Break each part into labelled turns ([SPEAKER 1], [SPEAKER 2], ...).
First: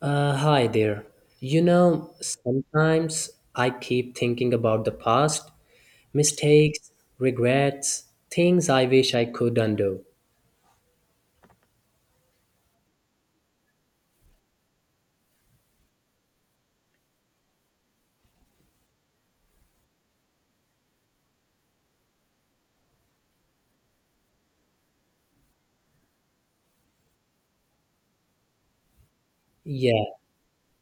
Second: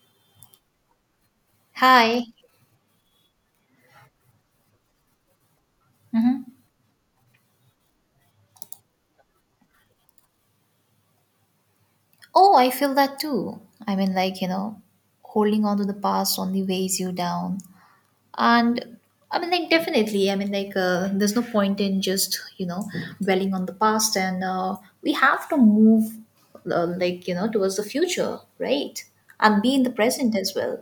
[SPEAKER 1] Hi there. You know,
[SPEAKER 2] Hi.
[SPEAKER 1] sometimes I keep thinking about the past,
[SPEAKER 2] hmm
[SPEAKER 1] mistakes, regrets, things I wish I could undo.
[SPEAKER 2] Oh, I feel that too. I mean, like, you know, holding on to the past only weighs you down. And I mean, like, Definitely. There's no point in just, you know, dwelling on the past. And We have to move, towards the future, right? And be in the
[SPEAKER 1] Yeah,
[SPEAKER 2] present as well.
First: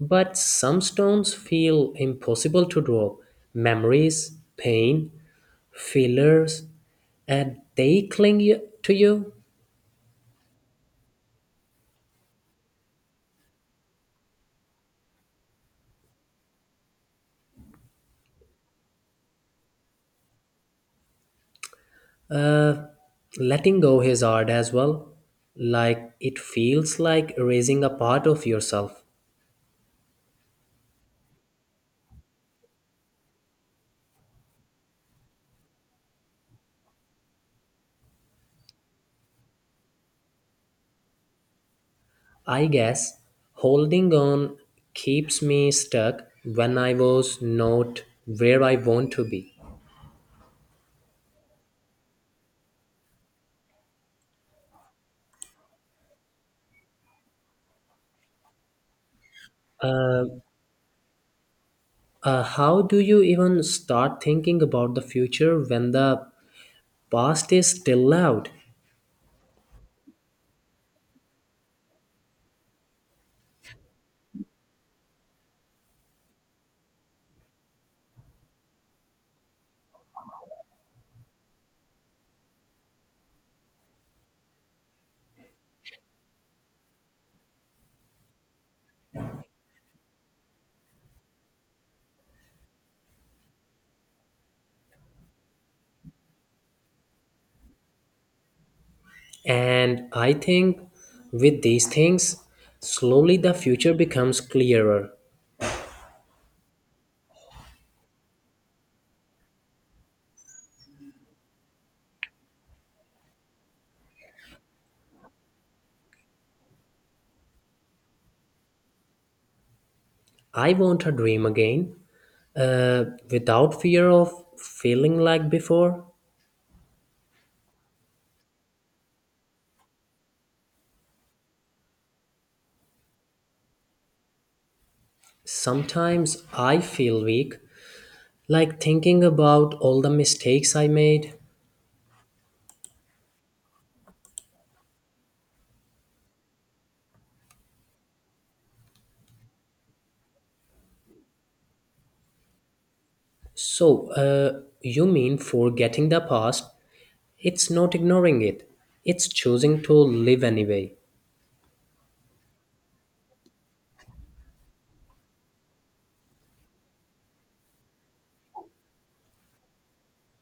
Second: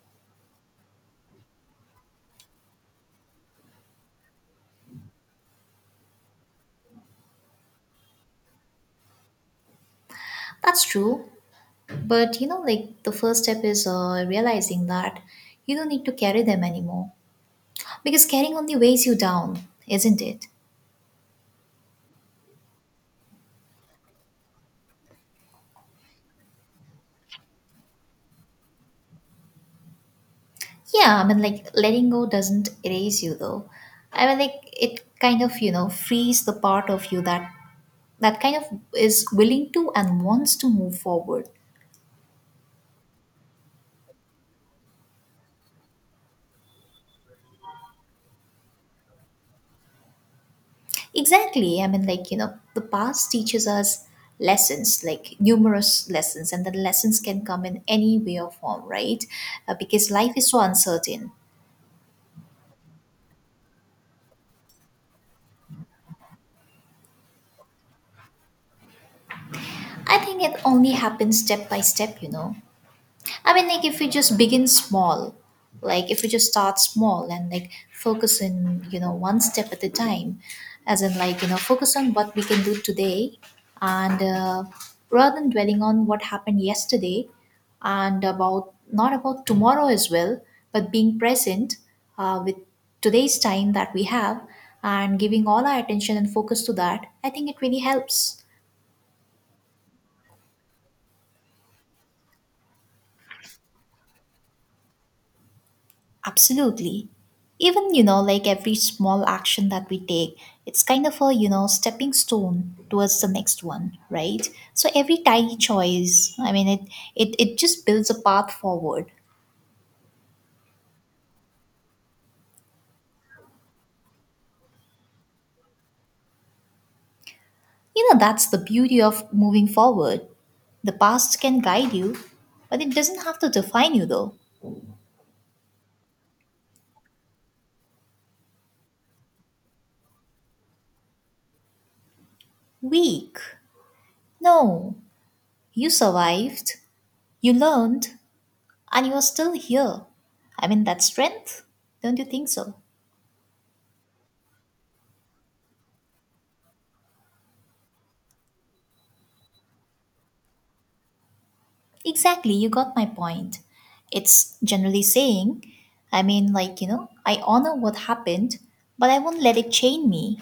[SPEAKER 1] but some stones feel impossible to drop. Memories, pain, feelers, and they cling to you.
[SPEAKER 2] That's true. But, you know, like, the first step is realizing that you don't need to carry them anymore. Because carrying only weighs you down, isn't it?
[SPEAKER 1] Uh, Letting go is hard as well. Like it feels like erasing a part of yourself.
[SPEAKER 2] Yeah, I mean, like, letting go doesn't erase you though. I mean, like, it kind of, you know, frees the part of you that that kind of is willing to and wants to move forward.
[SPEAKER 1] I guess holding on keeps me stuck when I was not where I want to be.
[SPEAKER 2] Exactly. I mean, like, you know, the past teaches us lessons, like numerous lessons, and the lessons can come in any way or form, right? Because
[SPEAKER 1] Uh,
[SPEAKER 2] life is so uncertain.
[SPEAKER 1] how do you even start thinking about the future when the past is still loud?
[SPEAKER 2] I think it only happens step by step, you know. I mean, like, if we just begin small, like if we just start small and like focus in, you know, one step at a time, as in like, you know, focus on what we can do today and rather than dwelling on what happened yesterday and about not about tomorrow as well, but being present with today's time that we have and giving all our attention and focus to that, I think it really helps.
[SPEAKER 1] And I think with these things, slowly the future becomes clearer.
[SPEAKER 2] Absolutely. Even, you know, like, every small action that we take, it's kind of a, you know, stepping stone towards the next one, right? So every tiny choice, I mean, it just builds a path forward.
[SPEAKER 1] I want a dream again, uh, without fear of feeling like before.
[SPEAKER 2] You know, that's the beauty of moving forward. The past can guide you, but it doesn't have to define you, though.
[SPEAKER 1] Sometimes I feel weak like thinking about all the mistakes I made.
[SPEAKER 2] Weak. No. You survived, you learned, and you are still here. I mean, that's strength. Don't you think so?
[SPEAKER 1] So, you mean forgetting the past? It's not ignoring it, it's choosing to live anyway.
[SPEAKER 2] Exactly, you got my point. It's generally saying, I mean, like, you know, I honor what happened, but I won't let it chain me.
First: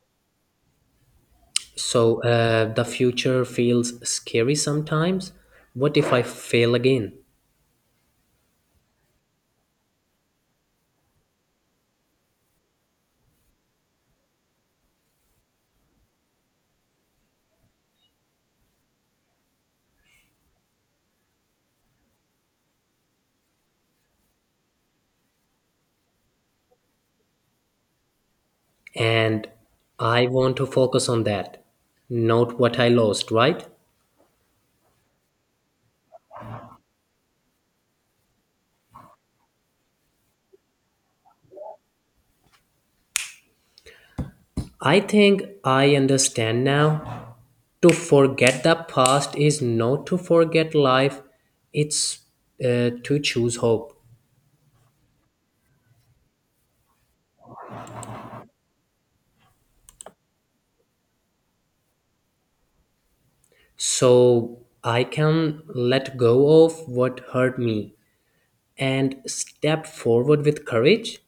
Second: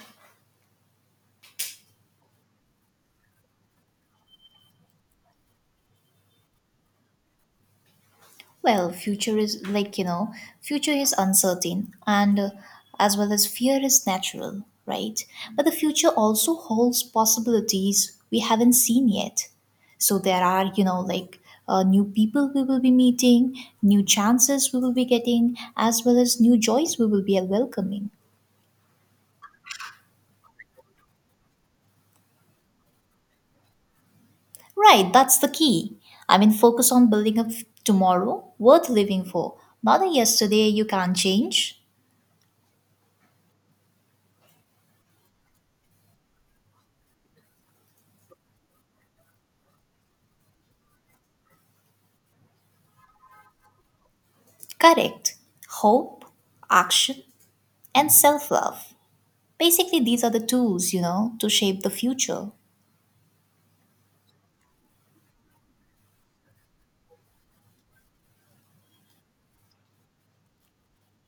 [SPEAKER 1] So, the future feels scary sometimes. What if I fail again?
[SPEAKER 2] Well, future is like, you know, future is uncertain, and as well as fear is natural, right? But the future also holds possibilities we haven't seen yet. So there are, you know, like, new people we will be meeting, new chances we will be getting, as well as new joys we will be welcoming.
[SPEAKER 1] And I want to focus on that, not what I lost, right?
[SPEAKER 2] Right, that's the key. I mean, focus on building tomorrow worth living for, not a yesterday you can't change.
[SPEAKER 1] I think I understand now. To forget the past is not to forget life, it's to choose hope.
[SPEAKER 2] Correct. Hope, action, and self love. Basically, these are the tools, you know, to shape the future.
[SPEAKER 1] So I can let go of what hurt me and step forward with courage.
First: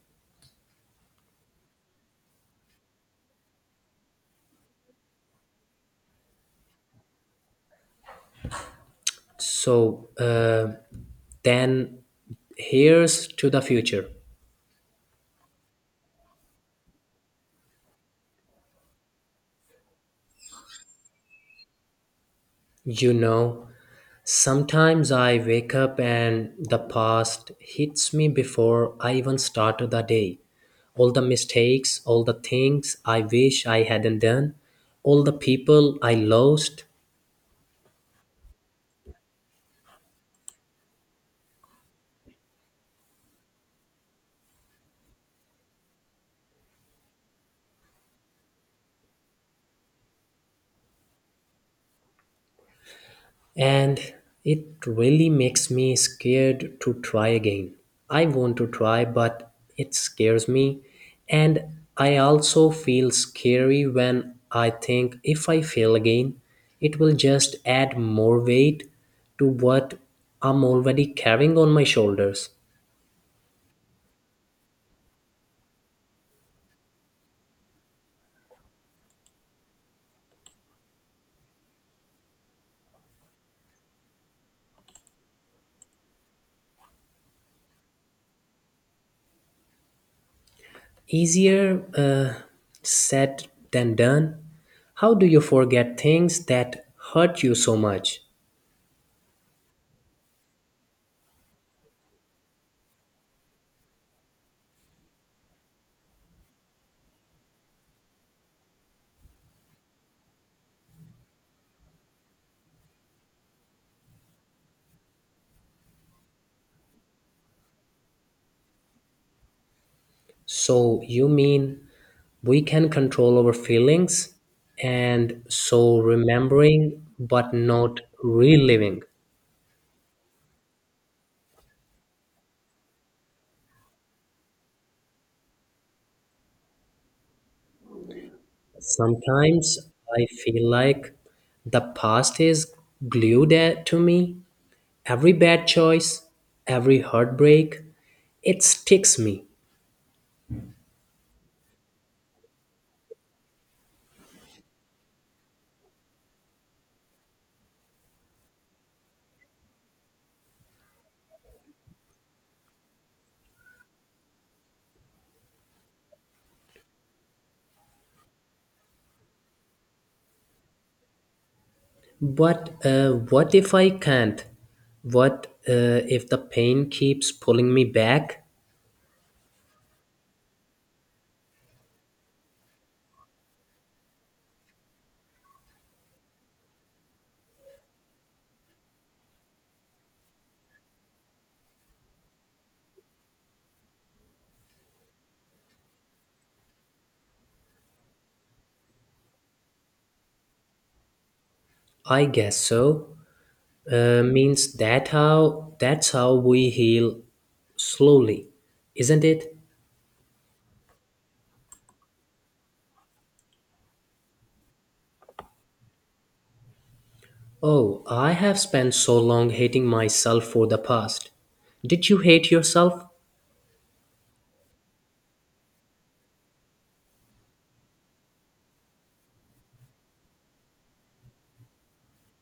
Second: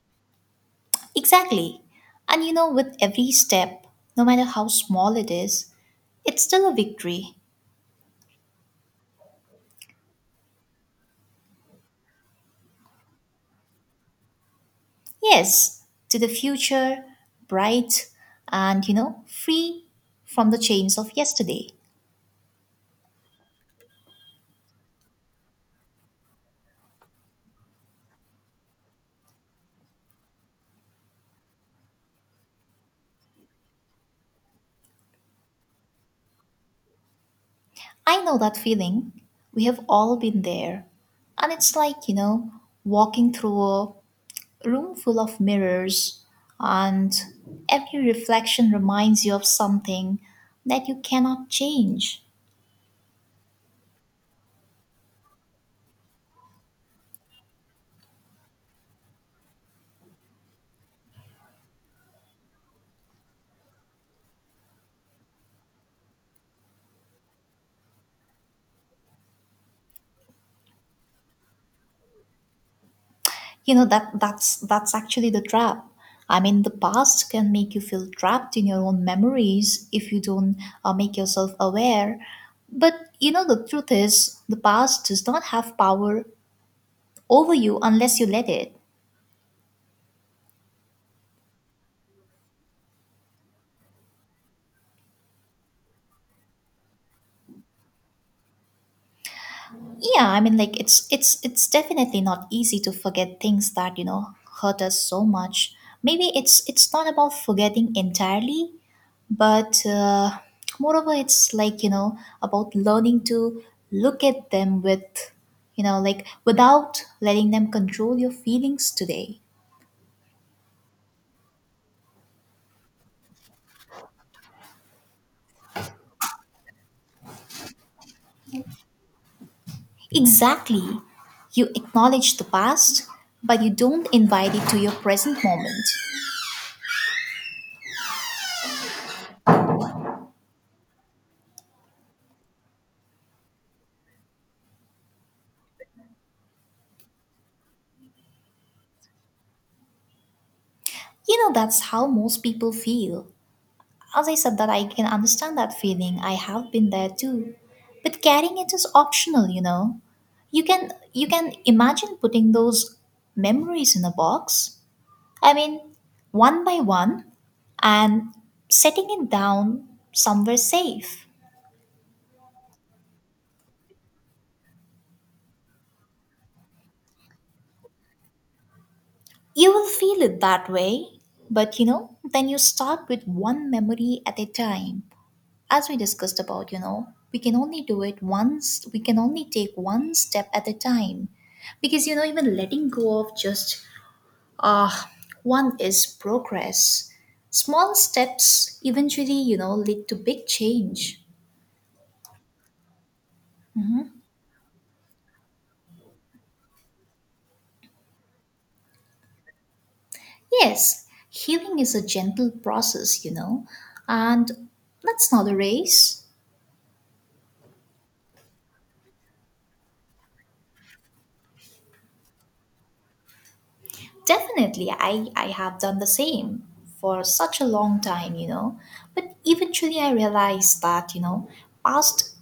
[SPEAKER 2] Exactly. And you know, with every step, no matter how small it is, it's still a victory.
[SPEAKER 1] So then here's to the future.
[SPEAKER 2] Yes, to the future, bright, and you know, free from the chains of yesterday.
[SPEAKER 1] You know, sometimes I wake up and the past hits me before I even start the day. All the mistakes, all the things I wish I hadn't done, all the people I lost,
[SPEAKER 2] I know that feeling. We have all been there. And it's like, you know, walking through a room full of mirrors, and every reflection reminds you of something that you cannot change.
[SPEAKER 1] and it really makes me scared to try again. I want to try, but it scares me. And I also feel scary when I think if I fail again, it will just add more weight to what I'm already carrying on my shoulders.
[SPEAKER 2] You know, that's actually the trap. I mean, the past can make you feel trapped in your own memories if you don't, make yourself aware. But you know, the truth is, the past does not have power over you unless you let it.
[SPEAKER 1] Easier said than done. How do you forget things that hurt you so much?
[SPEAKER 2] Yeah, I mean, like, it's definitely not easy to forget things that, you know, hurt us so much. Maybe it's not about forgetting entirely, but moreover it's like, you know, about learning to look at them with, you know, like without letting them control your feelings today.
[SPEAKER 1] So you mean we can control our feelings and so remembering but not reliving.
[SPEAKER 2] Exactly. You acknowledge the past, but you don't invite it to your present moment.
[SPEAKER 1] Sometimes I feel like the past is to me. Every bad choice, every heartbreak, it sticks me.
[SPEAKER 2] You know, that's how most people feel. As I said, that I can understand that feeling. I have been there too. But carrying it is optional, you know. You can imagine putting those memories in a box. I mean, one by one, and setting it down somewhere safe.
[SPEAKER 1] But what if I can't? What if the pain keeps pulling me back?
[SPEAKER 2] You will feel it that way, but you know, then you start with one memory at a time. As we discussed about, you know, we can only do it once, we can only take one step at a time. Because, you know, even letting go of just uh, one is progress. Small steps eventually, you know, lead to big change.
[SPEAKER 1] I guess so. Means that how that's how we heal slowly, isn't it?
[SPEAKER 2] Yes, healing is a gentle process, you know, and that's not a race.
[SPEAKER 1] Oh, I have spent so long hating myself for the past. Did you hate yourself?
[SPEAKER 2] Definitely, I have done the same for such a long time, you know. But eventually, I realized that, you know, past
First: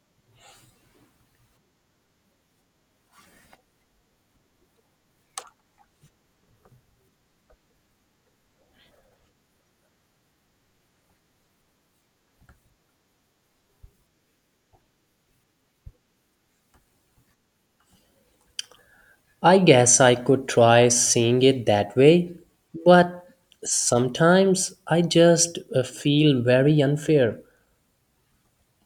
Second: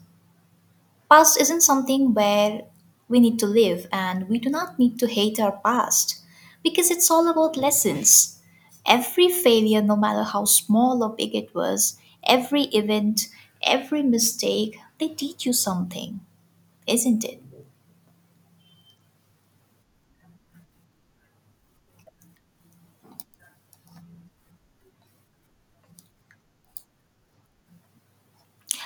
[SPEAKER 2] past isn't something where we need to live, and we do not need to hate our past because it's all about lessons. Every failure, no matter how small or big it was, every event, every mistake, they teach you something, isn't it?
[SPEAKER 1] I guess I could try seeing it that way, but sometimes I just feel very unfair.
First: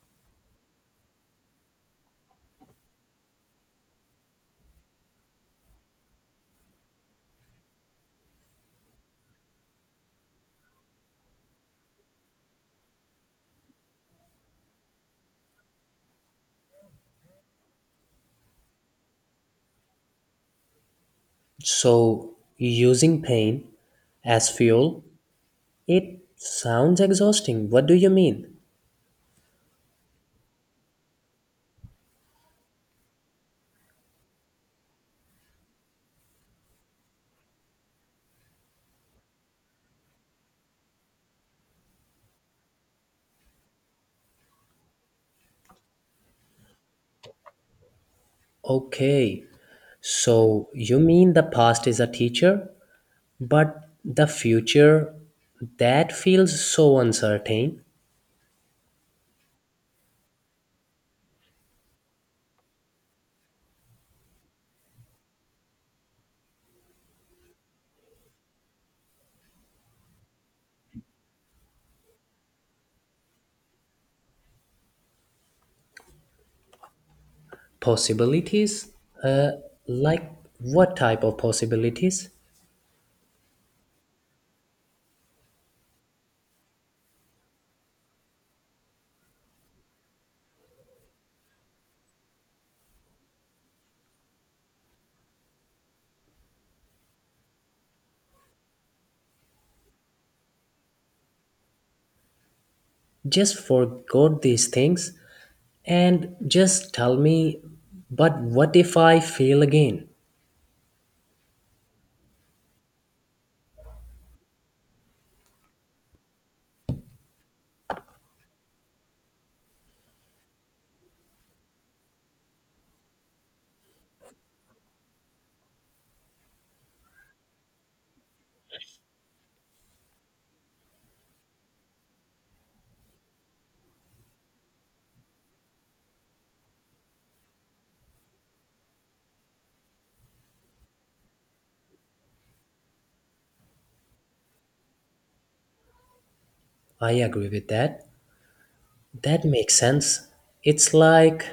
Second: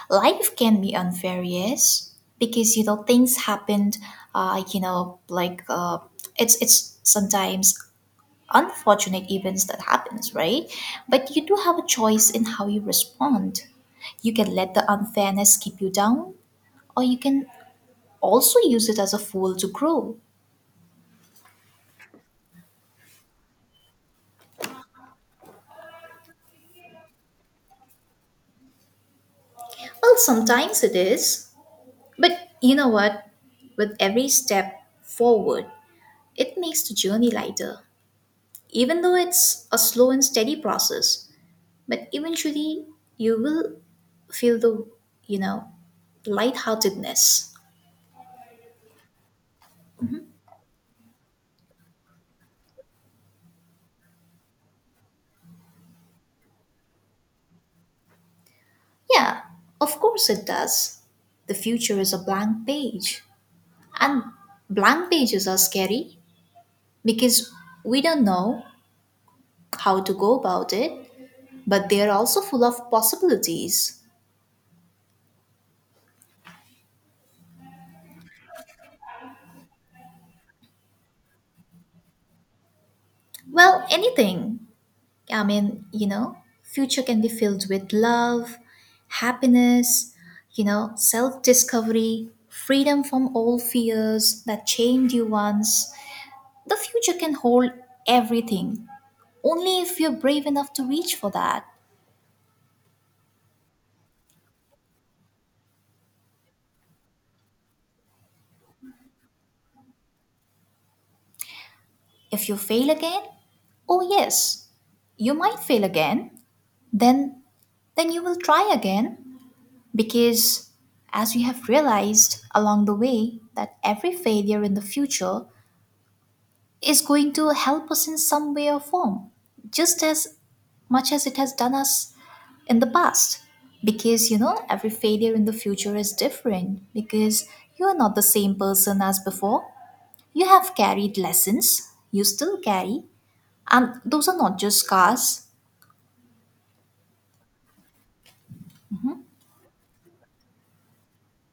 [SPEAKER 2] Life can be unfair, yes, because you know things happened, uh you know like uh it's sometimes unfortunate events that happens, right? But you do have a choice in how you respond. You can let the unfairness keep you down, or you can also use it as a fuel to grow.
[SPEAKER 1] So, using pain as fuel, it sounds exhausting. What do you mean?
[SPEAKER 2] Well, sometimes it is, but you know what, with every step forward, it makes the journey lighter. Even though it's a slow and steady process, but eventually you will feel the, you know, lightheartedness.
[SPEAKER 1] Okay, so you mean the past is a teacher, but the future that feels so uncertain.
[SPEAKER 2] Yeah, of course it does. The future is a blank page. And blank pages are scary because we don't know how to go about it, but they are also full of possibilities.
[SPEAKER 1] Possibilities, uh, like what type of possibilities?
[SPEAKER 2] Well, anything. I mean, you know, future can be filled with love, happiness, you know, self-discovery, freedom from all fears that chained you once. The future can hold everything, only if you're brave enough to reach for that.
[SPEAKER 1] Just forgot these things and just tell me, but what if I fail again?
[SPEAKER 2] If you fail again, oh yes, you might fail again. Then then you will try again, because as you have realized along the way, that every failure in the future is going to help us in some way or form, just as much as it has done us in the past. Because you know, every failure in the future is different, because you are not the same person as before. You have carried lessons, you still carry, and those are not just scars.
[SPEAKER 1] I agree with that. That makes sense. It's like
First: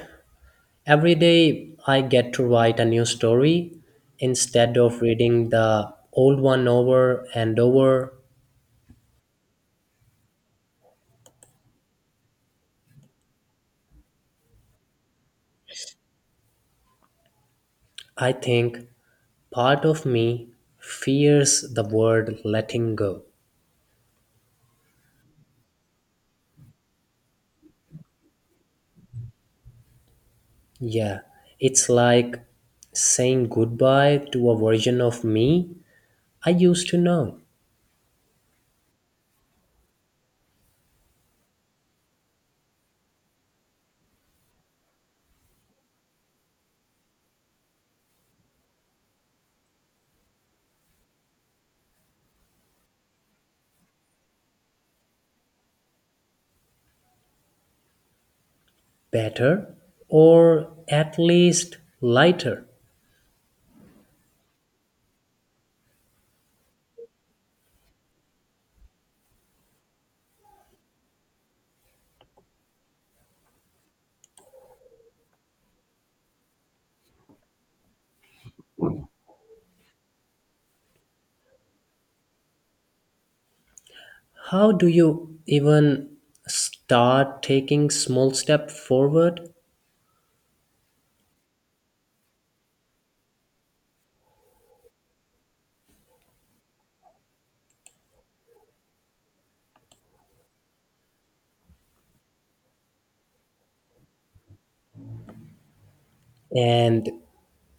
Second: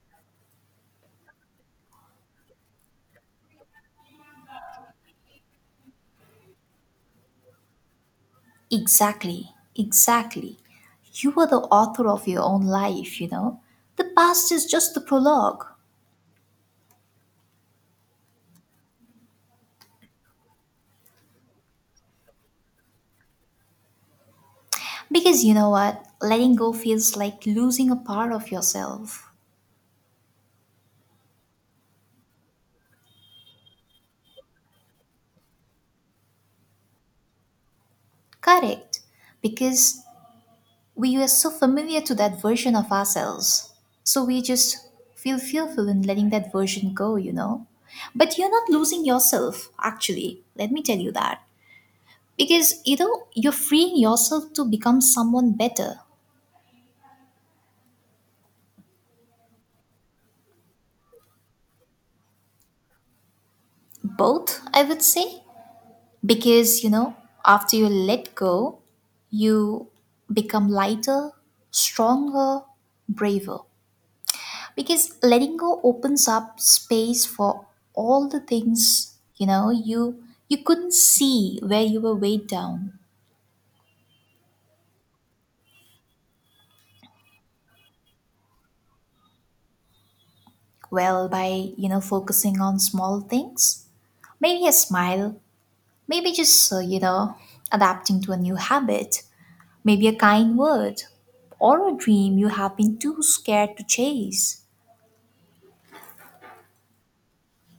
[SPEAKER 1] every day I get to write a new story instead of reading the old one over and over.
[SPEAKER 2] Exactly, exactly. You are the author of your own life, you know. The past is just the prologue.
[SPEAKER 1] I think part of me fears the word letting go.
[SPEAKER 2] Because you know what? Letting go feels like losing a part of yourself.
[SPEAKER 1] Yeah, it's like saying goodbye to a version of me I used to know
[SPEAKER 2] Correct. Because we are so familiar to that version of ourselves. So we just feel fearful in letting that version go, you know. But you're not losing yourself, actually. Let me tell you that. Because you know, you're freeing yourself to become someone better.
[SPEAKER 1] better or at least lighter.
[SPEAKER 2] Both, I would say. Because you know, after you let go, you become lighter, stronger, braver, because letting go opens up space for all the things, you know, you couldn't see where you were weighed down.
[SPEAKER 1] How do you even start taking small step forward
[SPEAKER 2] Well, by you know, focusing on small things, maybe a smile, maybe just, you know, adapting to a new habit, maybe a kind word, or a dream you have been too scared to chase.
[SPEAKER 1] and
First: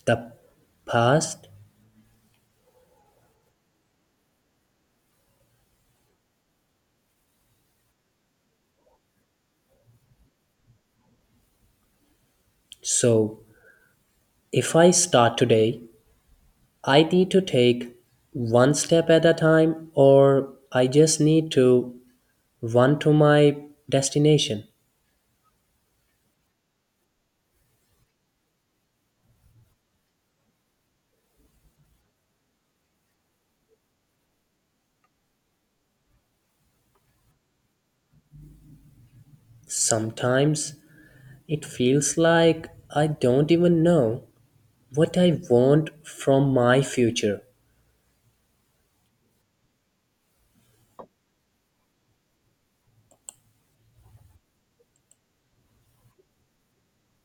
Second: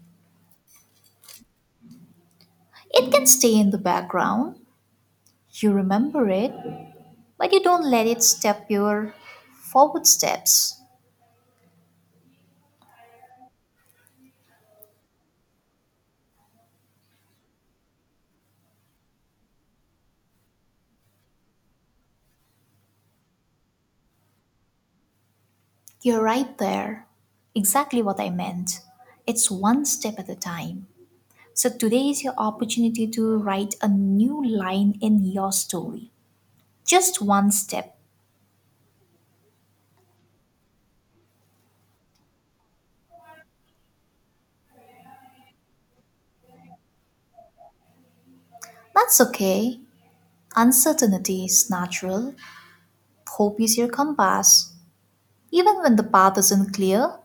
[SPEAKER 1] the past.
[SPEAKER 2] It can stay in the background, you remember it, but you don't let it step your forward steps.
[SPEAKER 1] So, if I start today, I need to take one step at a time, or I just need to run to my destination.
[SPEAKER 2] You're right there. Exactly what I meant. It's one step at a time. So today is your opportunity to write a new line in your story. Just one step.
[SPEAKER 1] Sometimes it feels like I don't even know what I want from my future.
[SPEAKER 2] That's okay. Uncertainty is natural. Hope is your compass, even when the path isn't clear.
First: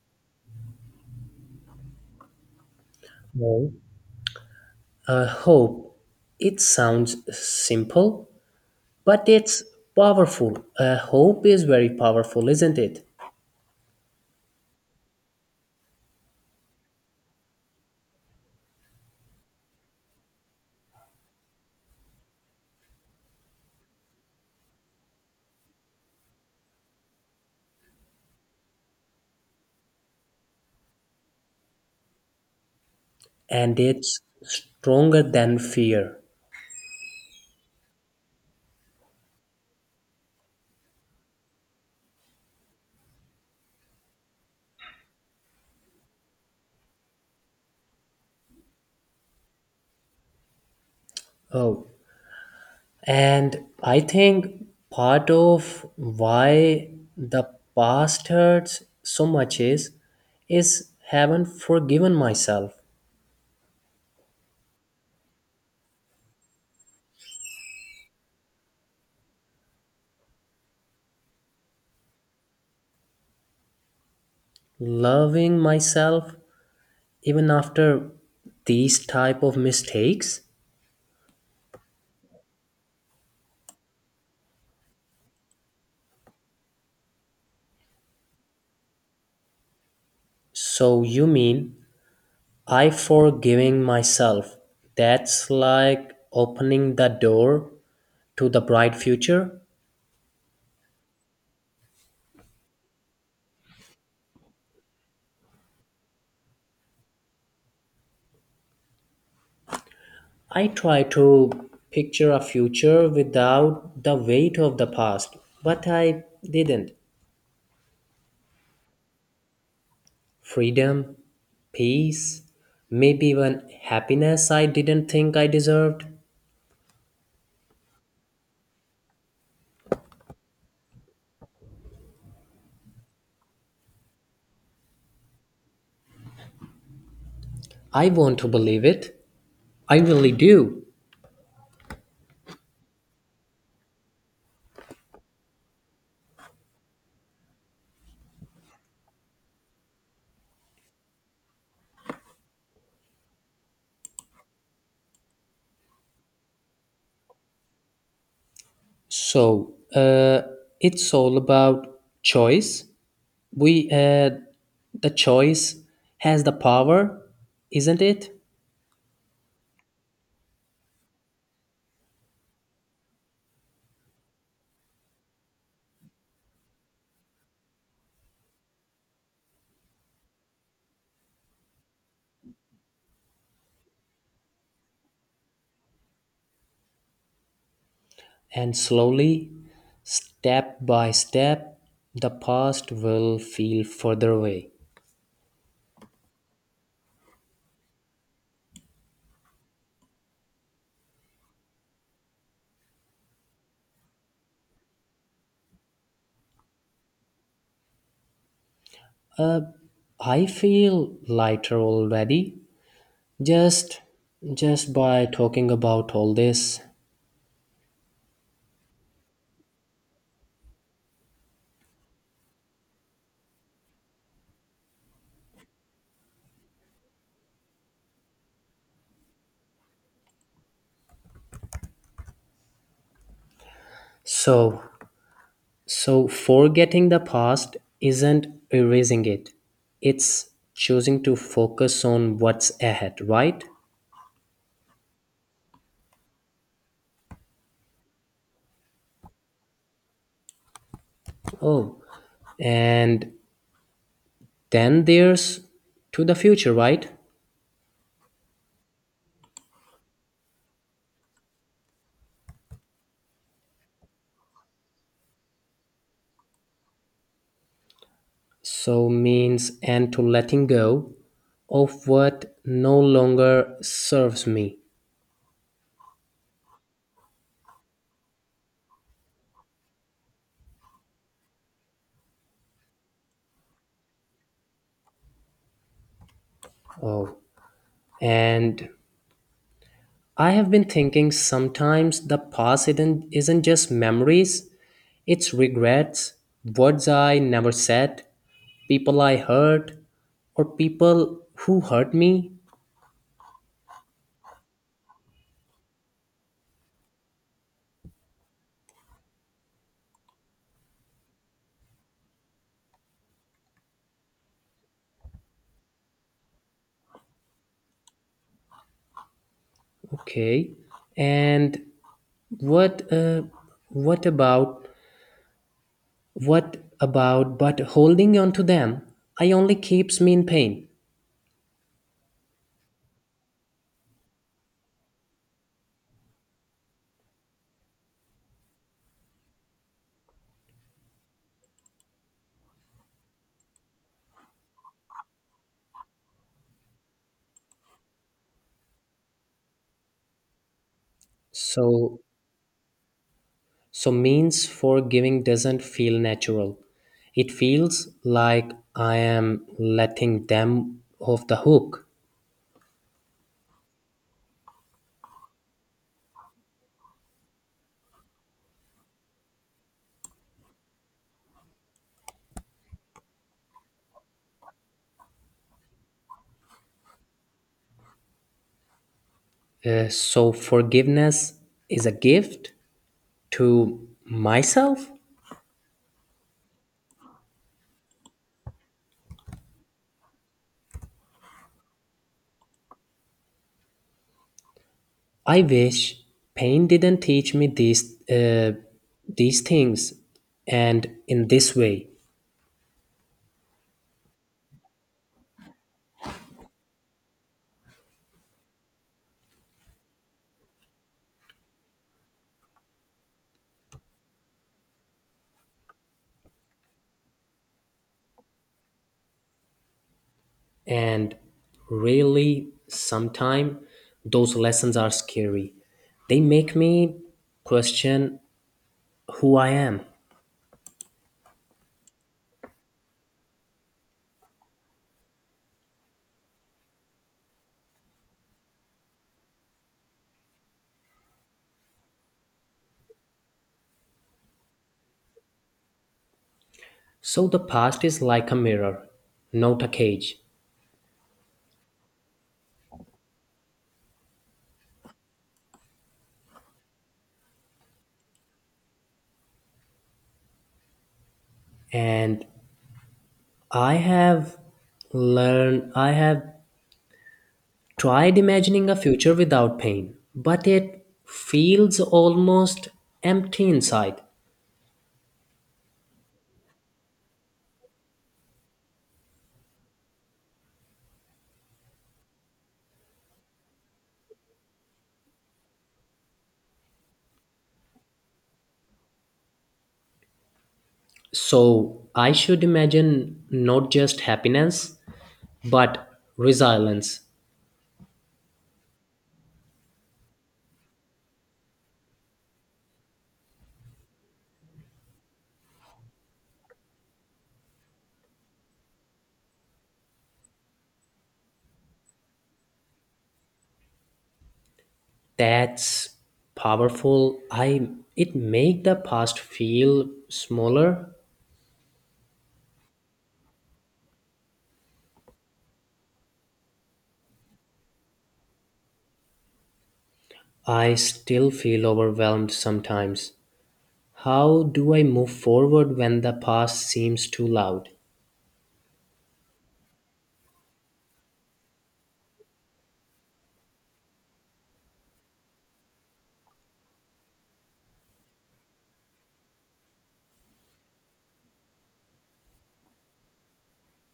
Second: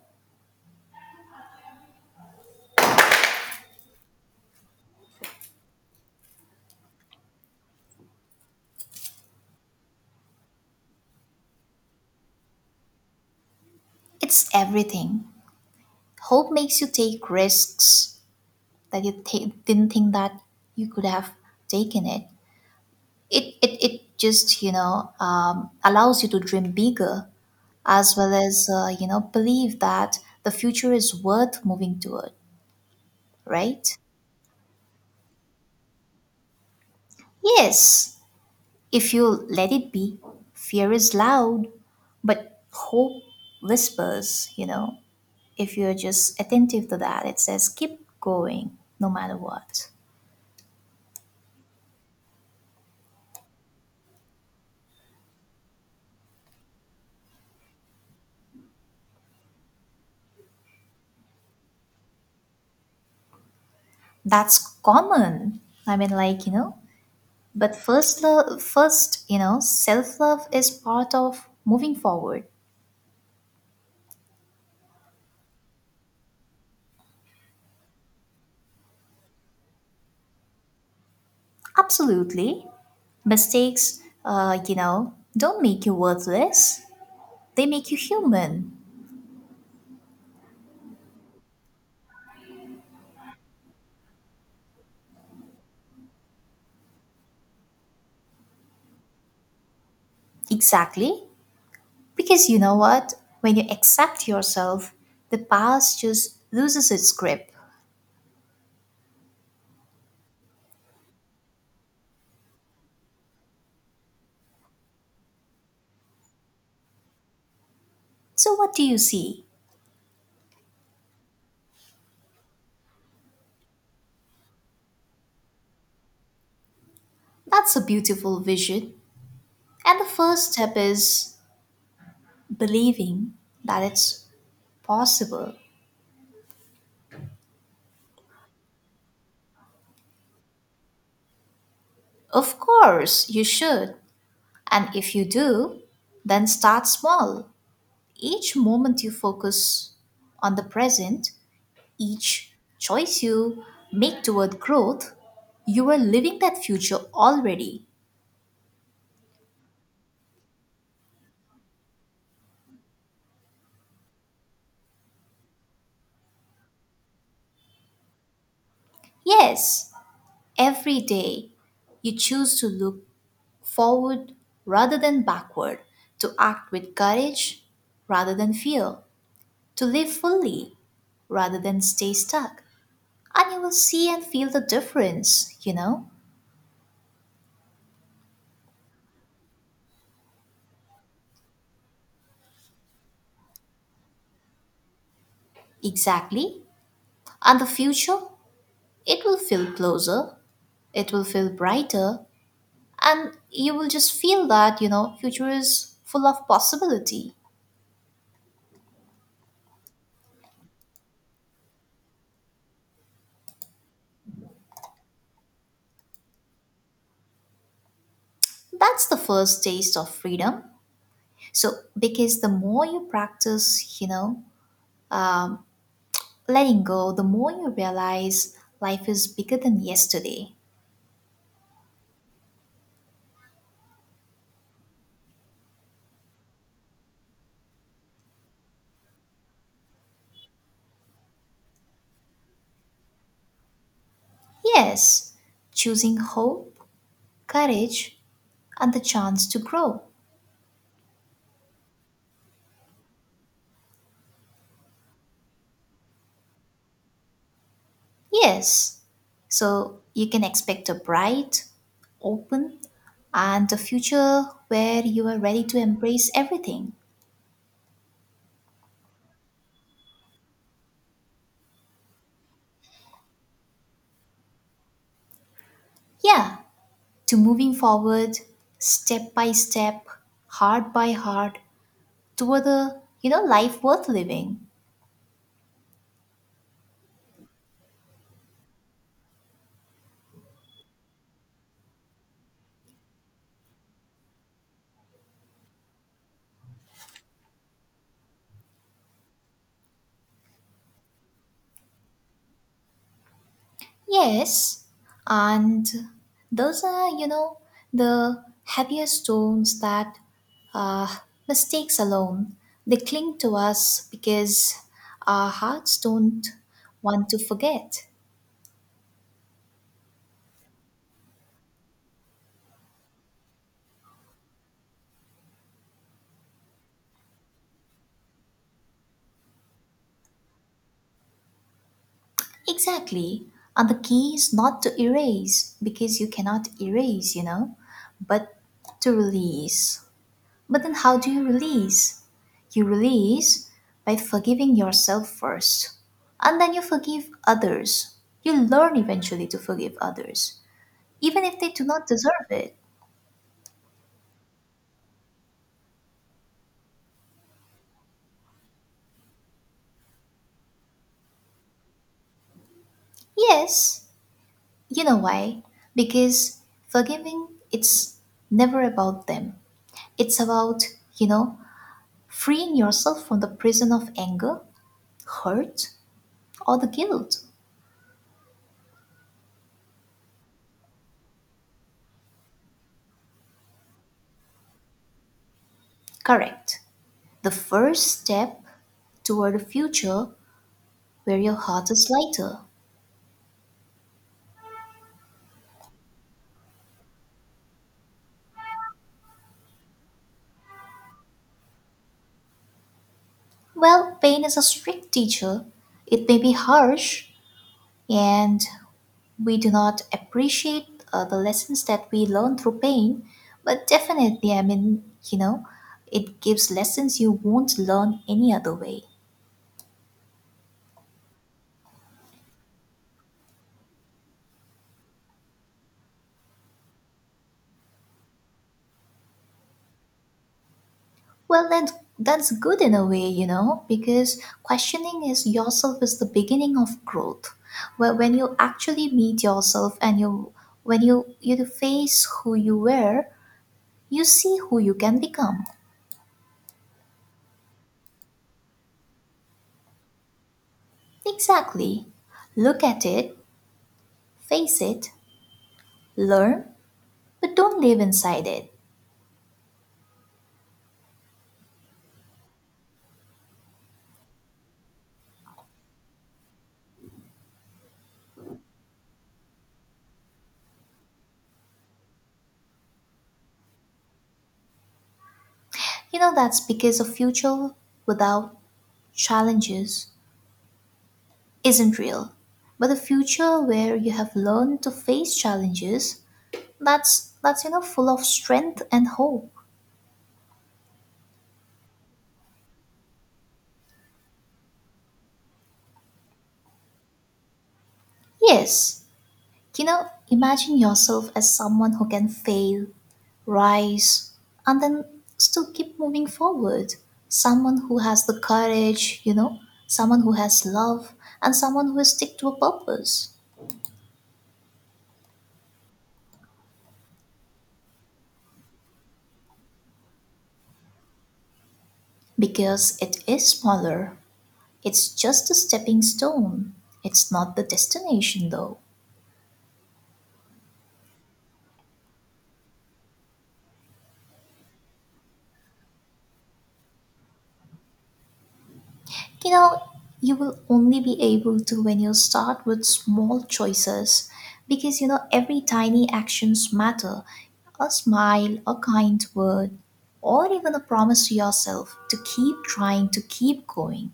[SPEAKER 1] Well, I hope it sounds simple, but it's powerful. Hope is very powerful, isn't it?
[SPEAKER 2] It's everything. Hope makes you take risks that you didn't think that you could have taken it. It just, you know, allows you to dream bigger, as well as, you know, believe that the future is worth moving toward,
[SPEAKER 1] And
[SPEAKER 2] right?
[SPEAKER 1] it's stronger than fear.
[SPEAKER 2] Yes, if you let it be, fear is loud, but hope whispers, you know, if you're just attentive to that, it says keep going no matter what.
[SPEAKER 1] Oh, and I think part of why the past hurts so much is haven't forgiven myself,
[SPEAKER 2] That's common. I mean, like, you know, but first love, first, you know, self love is part of moving forward.
[SPEAKER 1] loving myself even after these type of mistakes.
[SPEAKER 2] Absolutely. Mistakes, you know, don't make you worthless, they make you human.
[SPEAKER 1] So you mean I forgiving myself? That's like opening the door to the bright future.
[SPEAKER 2] Exactly. Because you know what? When you accept yourself, the past just loses its grip.
[SPEAKER 1] I try to picture a future without the weight of the past, but I didn't.
[SPEAKER 2] So, what do you see?
[SPEAKER 1] Freedom, peace, maybe even happiness I didn't think I deserved.
[SPEAKER 2] That's a beautiful vision. And the first step is believing that it's possible.
[SPEAKER 1] I want to believe it. I really do.
[SPEAKER 2] Of course, you should. And if you do, then start small. Each moment you focus on the present, each choice you make toward growth, you are living that future already.
[SPEAKER 1] So, it's all about choice. We, uh, the choice has the power, isn't it?
[SPEAKER 2] Yes, every day you choose to look forward rather than backward, to act with courage rather than fear, to live fully rather than stay stuck. And you will see and feel the difference, you know?
[SPEAKER 1] And slowly, step by step, the past will feel further away.
[SPEAKER 2] Exactly. And the future, it will feel closer, it will feel brighter, and you will just feel that, you know, future is full of possibility.
[SPEAKER 1] Uh, I feel lighter already, just just by talking about all this.
[SPEAKER 2] That's the first taste of freedom. So, because the more you practice, you know, letting go, the more you realize life is bigger than yesterday.
[SPEAKER 1] So, so forgetting the past isn't erasing it. It's choosing to focus on what's ahead, right?
[SPEAKER 2] Yes, choosing hope, courage, and the chance to grow.
[SPEAKER 1] Oh, and then there's to the future, right?
[SPEAKER 2] Yes. So you can expect a bright, open, and a future where you are ready to embrace everything.
[SPEAKER 1] So means and to letting go of what no longer serves me.
[SPEAKER 2] Yeah, to moving forward step by step, heart by heart toward a, you know, life worth living.
[SPEAKER 1] Oh, and I have been thinking sometimes the past isn't just memories, it's regrets, words I never said, people I hurt, or people who hurt me.
[SPEAKER 2] Yes, and those are, you know, the heavier stones that uh, mistakes alone. They cling to us because our hearts don't want to forget.
[SPEAKER 1] Okay, and what what about what about but holding on to them? I only keeps me in pain.
[SPEAKER 2] Exactly. And the key is not to erase because you cannot erase, you know, but to release. But then how do you release? You release by forgiving yourself first, and then you forgive others. You learn eventually to forgive others, even if they do not
[SPEAKER 1] So,
[SPEAKER 2] deserve it.
[SPEAKER 1] so means for giving doesn't feel natural. It feels like I am letting them off the hook.
[SPEAKER 2] Yes, you know why? Because forgiving it's never about them. It's about, you know, freeing yourself from the prison of anger, hurt, or the guilt.
[SPEAKER 1] So forgiveness is a gift to myself.
[SPEAKER 2] Correct. The first step toward a future where your heart is lighter.
[SPEAKER 1] I wish pain didn't teach me these things, and in this way.
[SPEAKER 2] Well, pain is a strict teacher. It may be harsh, and we do not appreciate the lessons that we learn through pain, but definitely, I mean, you know, it gives lessons you won't learn any other way.
[SPEAKER 1] And really, sometime those lessons are scary. They make me question who I am.
[SPEAKER 2] Well, then that's good in a way, you know, because questioning is yourself is the beginning of growth. Where when you actually meet yourself and you when you face who you were, you see who you can become.
[SPEAKER 1] So the past is like a mirror, not a cage.
[SPEAKER 2] Exactly. Look at it, face it, learn, but don't live inside it.
[SPEAKER 1] And I have I have tried imagining a future without pain, but it feels almost empty inside.
[SPEAKER 2] You know, that's because a future without challenges isn't real. But a future where you have learned to face challenges, that's you know full of strength and hope.
[SPEAKER 1] So I should imagine not just happiness, but resilience.
[SPEAKER 2] Yes. You know, imagine yourself as someone who can fail, rise, and then still keep moving forward. Someone who has the courage, you know, someone who has love, and someone who is stick to a purpose.
[SPEAKER 1] That's powerful. I it make the past feel smaller.
[SPEAKER 2] Because it is smaller, it's just a stepping stone. It's not the destination though.
[SPEAKER 1] I still feel overwhelmed sometimes. How do I move forward when the past seems too loud?
[SPEAKER 2] You know, you will only be able to when you start with small choices because you know every tiny actions matter. A smile, a kind word, or even a promise to yourself to keep trying, to keep going.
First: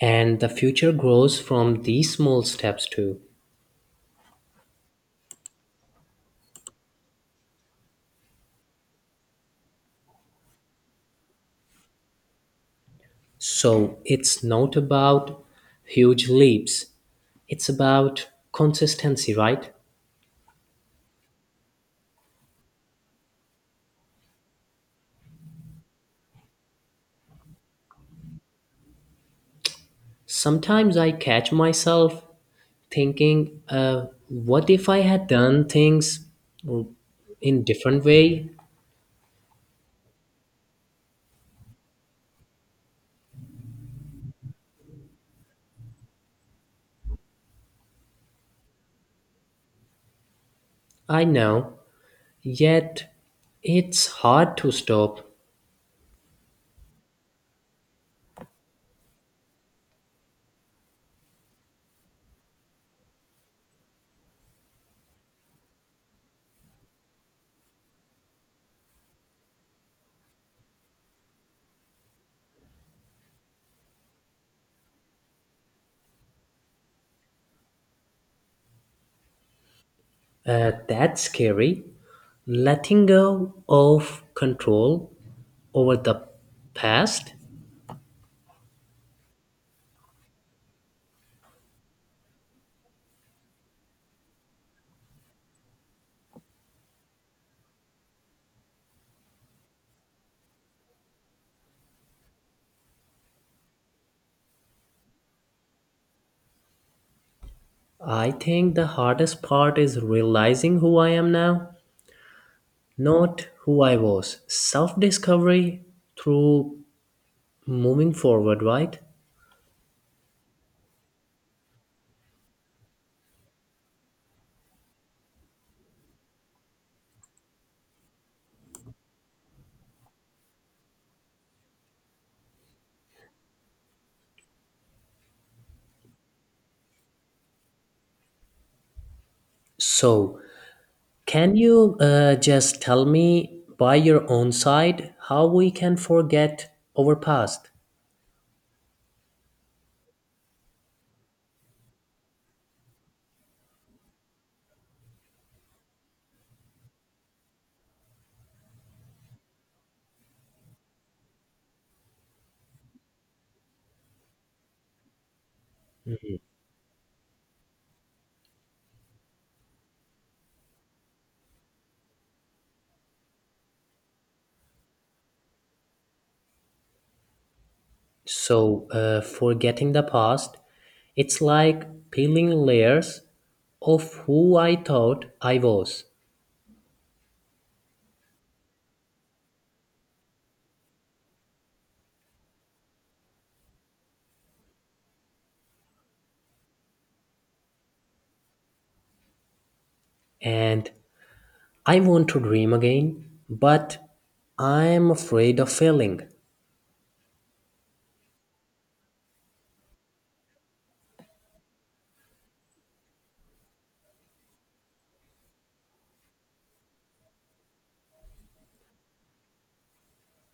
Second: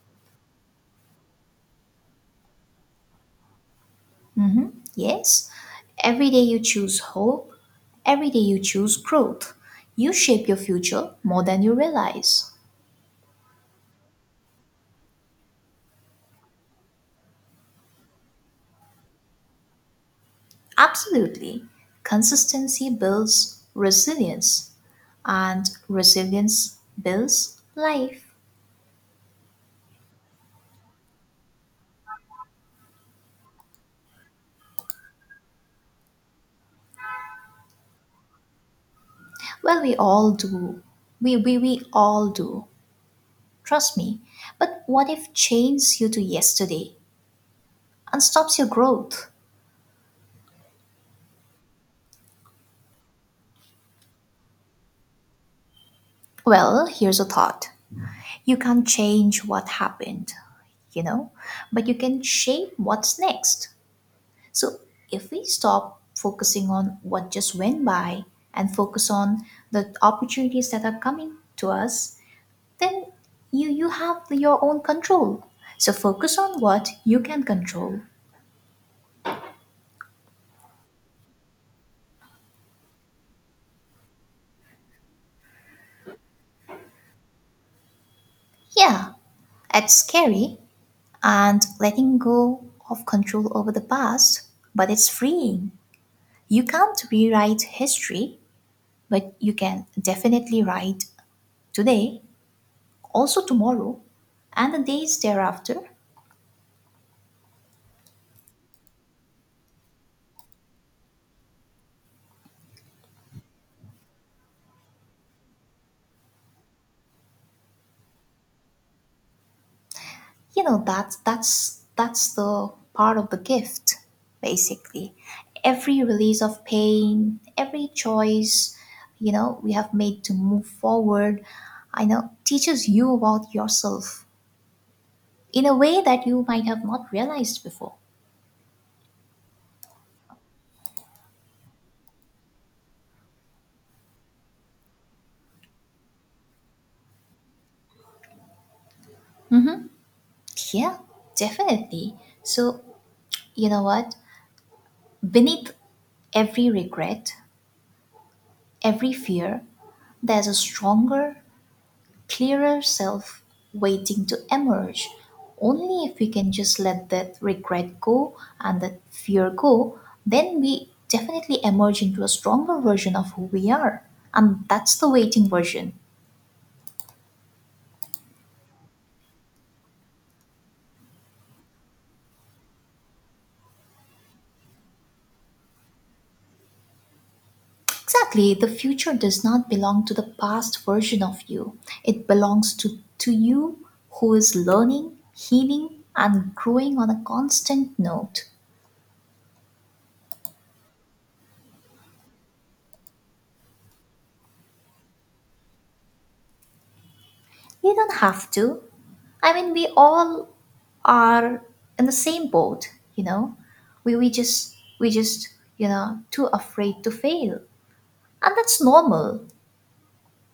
[SPEAKER 1] And the future grows from these small steps too.
[SPEAKER 2] Hmm. Yes, every day you choose hope, every day you choose growth. You shape your future more than you realize.
[SPEAKER 1] So it's not about huge leaps, it's about consistency, right?
[SPEAKER 2] Absolutely. Consistency builds resilience and resilience builds life.
[SPEAKER 1] Sometimes I catch myself thinking, what if I had done things in different way?
[SPEAKER 2] Well, we all do. We all do. Trust me. But what if chains you to yesterday and stops your growth?
[SPEAKER 1] I know, yet it's hard to stop.
[SPEAKER 2] Well, here's a thought. You can't change what happened, you know, but you can shape what's next. So if we stop focusing on what just went by and focus on the opportunities that are coming to us, then you have your own control, so focus on what you can control.
[SPEAKER 1] That's scary. Letting go of control over the past.
[SPEAKER 2] Yeah, it's scary, and letting go of control over the past, but it's freeing. You can't rewrite history, but you can definitely write today, also tomorrow, and the days thereafter.
[SPEAKER 1] I think the hardest part is realizing who I am now, not who I was. Self discovery through moving forward, right?
[SPEAKER 2] You know, that's the part of the gift, basically. Every release of pain, every choice, you know, we have made to move forward, I know, teaches you about yourself in a way that you might have not realized before.
[SPEAKER 1] So, can you just tell me by your own side how we can forget our past?
[SPEAKER 2] Yeah, definitely. So, you know what, beneath every regret, every fear, there's a stronger, clearer self waiting to emerge. Only if we can just let that regret go and that fear go, then we definitely emerge into a stronger version of who we are. And that's the waiting version.
[SPEAKER 1] So, forgetting the past, it's like peeling layers of who I thought I was.
[SPEAKER 2] Exactly, the future does not belong to the past version of you, it belongs to you who is learning, healing, and growing on a constant note.
[SPEAKER 1] And I want to dream again, but I'm afraid of failing.
[SPEAKER 2] You don't have to. I mean, we all are in the same boat, you know. We just you know too afraid to fail, and that's normal.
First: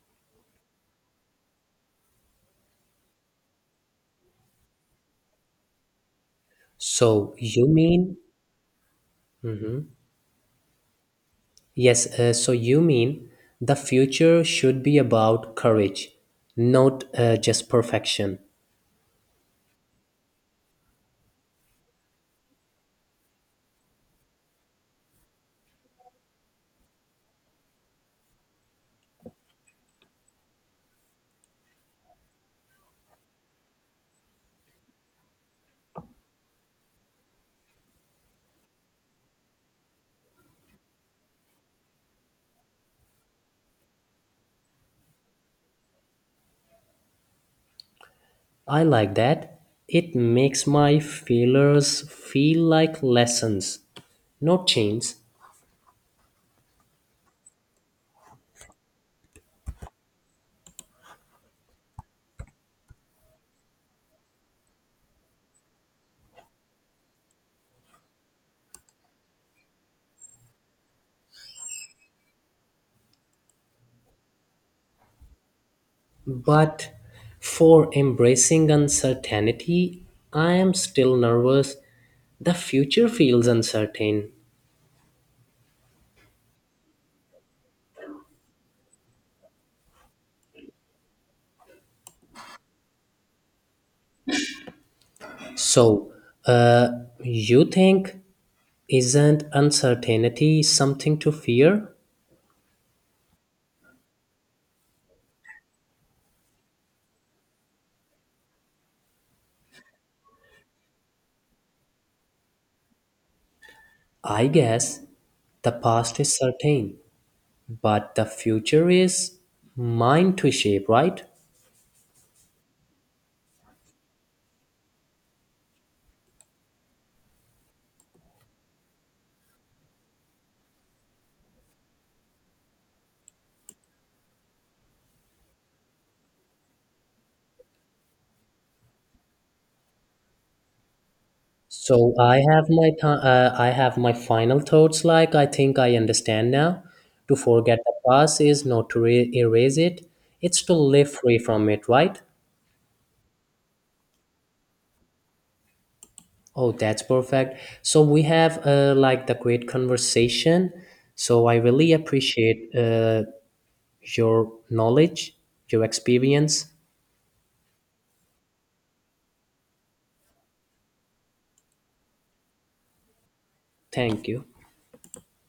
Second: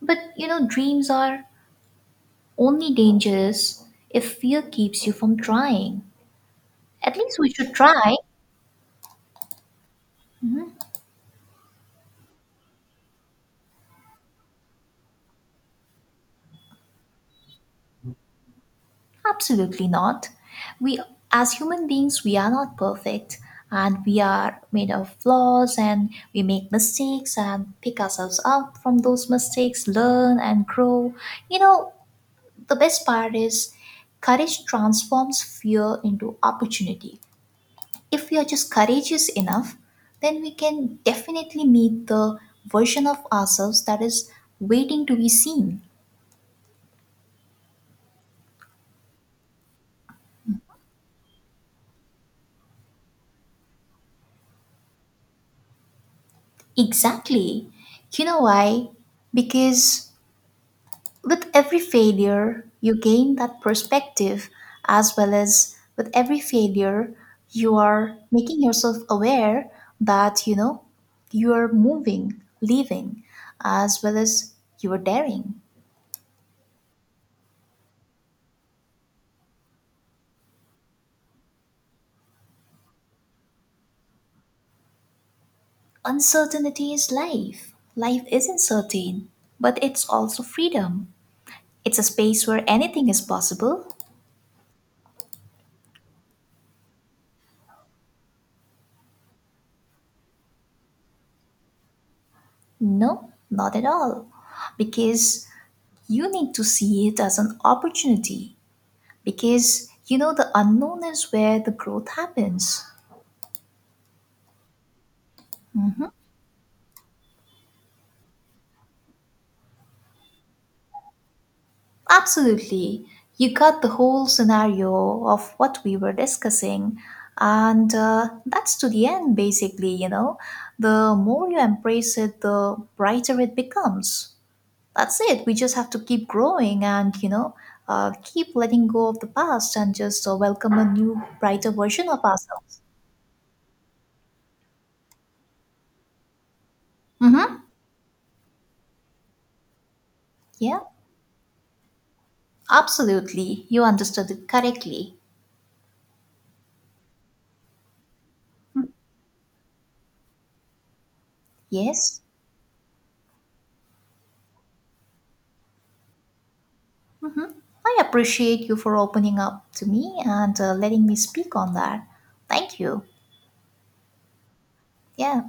[SPEAKER 2] But you know, dreams are only dangerous if fear keeps you from trying. At
[SPEAKER 1] So,
[SPEAKER 2] least we
[SPEAKER 1] you
[SPEAKER 2] should try.
[SPEAKER 1] mean, yes, so you mean the future should be about courage, not just perfection.
[SPEAKER 2] Absolutely not. We, as human beings, we are not perfect and we are made of flaws and we make mistakes and pick ourselves up from those mistakes, learn and grow. You know, the best part is courage transforms fear into opportunity. If we are just courageous enough, then we can definitely meet the version of ourselves that is waiting to be seen.
[SPEAKER 1] I like that. It makes my failures feel like lessons, not chains.
[SPEAKER 2] Exactly. You know why? Because with every failure, you gain that perspective, as well as with every failure, you are making yourself aware that you know you are moving, living, as well as you are daring.
[SPEAKER 1] But for embracing uncertainty, I am still nervous. The future feels uncertain.
[SPEAKER 2] Uncertainty is life. Life isn't certain, but it's also freedom. It's a space where anything is possible.
[SPEAKER 1] So, uh, you think isn't uncertainty something to fear?
[SPEAKER 2] No, not at all. Because you need to see it as an opportunity because you know the unknown is where the growth happens.
[SPEAKER 1] I guess the past is certain, but the future is mine to shape, right?
[SPEAKER 2] Absolutely. You got the whole scenario of what we were discussing, and that's to the end, basically. You know, the more you embrace it, the brighter it becomes. That's it. We just have to keep growing and, you know, keep letting go of the past and just welcome a new, brighter version of ourselves.
[SPEAKER 1] I have my final thoughts. Like I think I understand now. To
[SPEAKER 2] Mm-hmm.
[SPEAKER 1] forget the past is not to erase it. It's to
[SPEAKER 2] Yeah,
[SPEAKER 1] live free from it, right?
[SPEAKER 2] absolutely. You understood it correctly.
[SPEAKER 1] Oh, that's perfect. So we have like the great conversation. So I really
[SPEAKER 2] Yes.
[SPEAKER 1] appreciate your knowledge, your experience.
[SPEAKER 2] I appreciate you for opening up to me and letting me speak on that. Thank you.
[SPEAKER 1] Thank you.
[SPEAKER 2] Yeah.